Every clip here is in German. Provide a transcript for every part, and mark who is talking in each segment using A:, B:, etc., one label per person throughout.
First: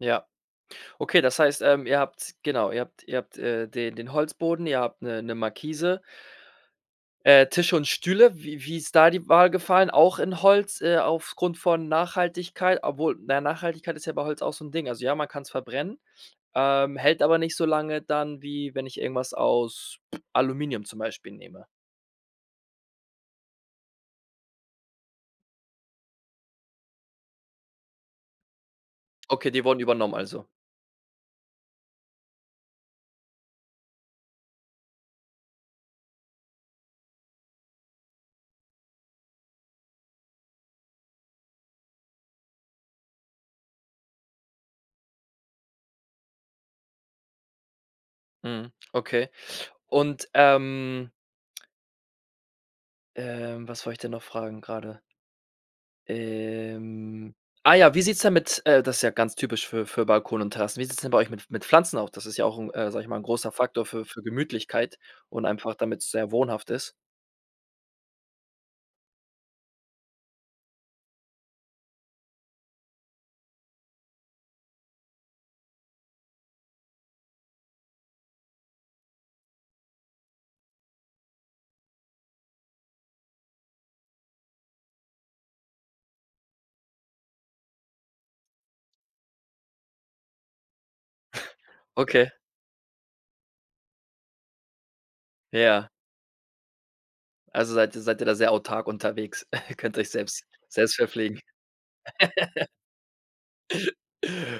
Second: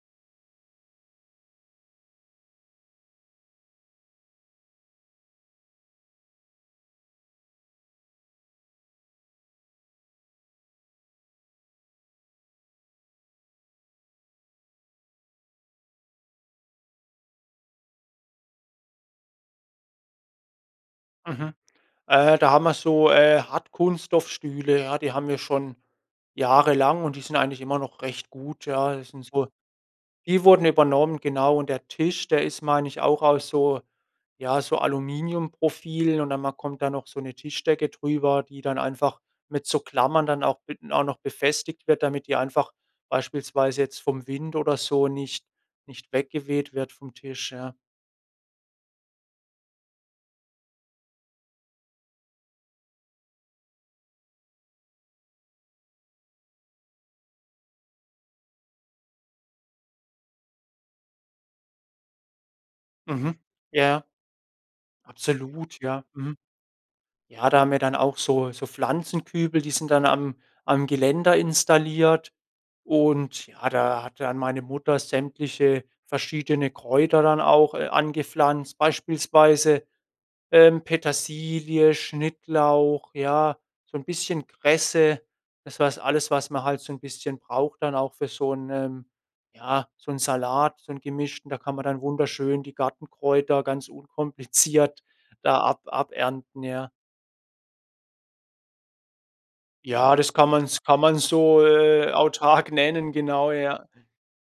A: Ja. Okay, das heißt, ähm, ihr habt genau, ihr habt ihr habt, äh, den den Holzboden, ihr habt 'ne 'ne Markise, Äh, Tische und Stühle. Wie wie ist da die Wahl gefallen, auch in Holz, äh, aufgrund von Nachhaltigkeit? Obwohl, naja, Nachhaltigkeit ist ja bei Holz auch so 'n Ding. Also ja, man kann's verbrennen, ähm, hält aber nicht so lange dann, wie wenn ich irgendwas aus, Aluminium zum Beispiel
B: Mhm.
A: nehme.
B: Äh, da haben wir so, äh, Hartkunststoffstühle, ja, die haben wir schon jahrelang und die sind eigentlich immer noch recht gut, ja. Die sind so
A: Okay, die wurden übernommen
B: die
A: also.
B: wurden übernommen, genau. Und der Tisch, der ist, meine ich, auch aus so ja, so Aluminiumprofilen und dann ma kommt da noch so 'ne Tischdecke drüber, die dann einfach mit so Klammern dann auch mit auch noch befestigt wird, damit die einfach beispielsweise jetzt vom Wind oder so nicht nicht weggeweht wird vom Tisch, ja.
A: Mhm. Okay. Und, ähm ähm, was wollt ich denn noch fragen grade? Ähm, ah ja, wie sieht's denn mit äh, das ist ja ganz typisch für für Balkone und Terrassen, wie sieht's denn bei euch mit mit Pflanzen auch? Das ist ja auch 'n, äh, sage ich mal, 'n
B: Mhm.
A: großer Faktor für
B: Ja.
A: für Gemütlichkeit und einfach,
B: Absolut, ja.
A: damit's sehr
B: Mhm.
A: wohnhaft ist.
B: Ja, da haben wir dann auch so so Pflanzenkübel, die sind dann am am Geländer installiert und ja, da hat dann meine Mutter sämtliche verschiedene Kräuter dann auch, äh, angepflanzt, beispielsweise, ähm, Petersilie, Schnittlauch, ja, so 'n bisschen Kresse. Das was alles was man halt so 'n bisschen braucht dann auch für so 'nen ja, so 'n Salat, so 'n gemischten. Da kann man dann
A: Okay.
B: wunderschön die Gartenkräuter ganz unkompliziert da ab
A: Ja.
B: abernten, ja.
A: Also seid ihr seid ihr da sehr autark unterwegs, könnt euch
B: Ja, das
A: selbst
B: kann man 's
A: selbst
B: kann man
A: verpflegen.
B: so, äh, autark nennen genau, ja.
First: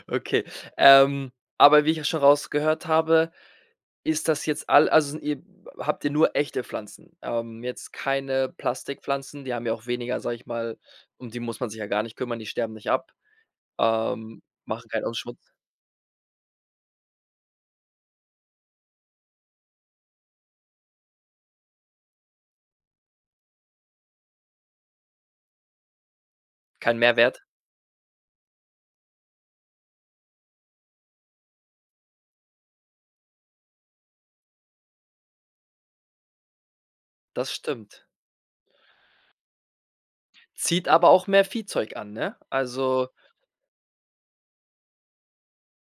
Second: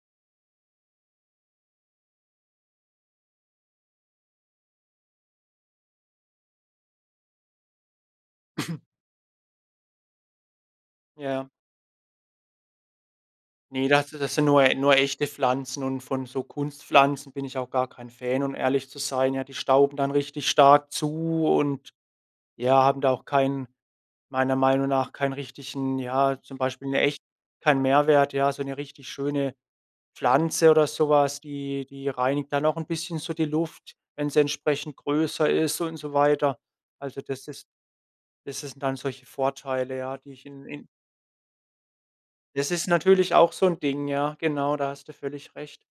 A: Okay, ähm, aber wie ich ja schon rausgehört habe, ist das jetzt all also sind ihr habt ihr nur echte Pflanzen? Ähm, jetzt keine Plastikpflanzen, die haben ja auch weniger sage ich mal, um die
B: Ja.
A: muss man sich ja gar nicht kümmern, die sterben nicht ab,
B: Ne, das das
A: ähm,
B: sind nur e
A: machen
B: nur
A: keinen au
B: echte
A: Schmut
B: Pflanzen und von so Kunstpflanzen bin ich auch gar kein Fan, um ehrlich zu sein. Ja, die stauben dann richtig stark zu und, ja, haben da auch keinen meiner Meinung nach keinen richtigen, ja, zum Beispiel 'n
A: Kein
B: echt
A: Mehrwert.
B: keinen Mehrwert, ja, so 'ne richtig schöne Pflanze oder so was, die die reinigt dann auch 'n bisschen so die Luft, wenn sie entsprechend größer ist und so weiter. Also, das
A: Das
B: ist
A: stimmt.
B: das ist das sind dann solche Vorteile, ja, die ich in in
A: Zieht aber auch mehr Viehzeug an, ne?
B: Das ist
A: Also
B: natürlich auch so 'n Ding, ja genau, da hast du völlig recht.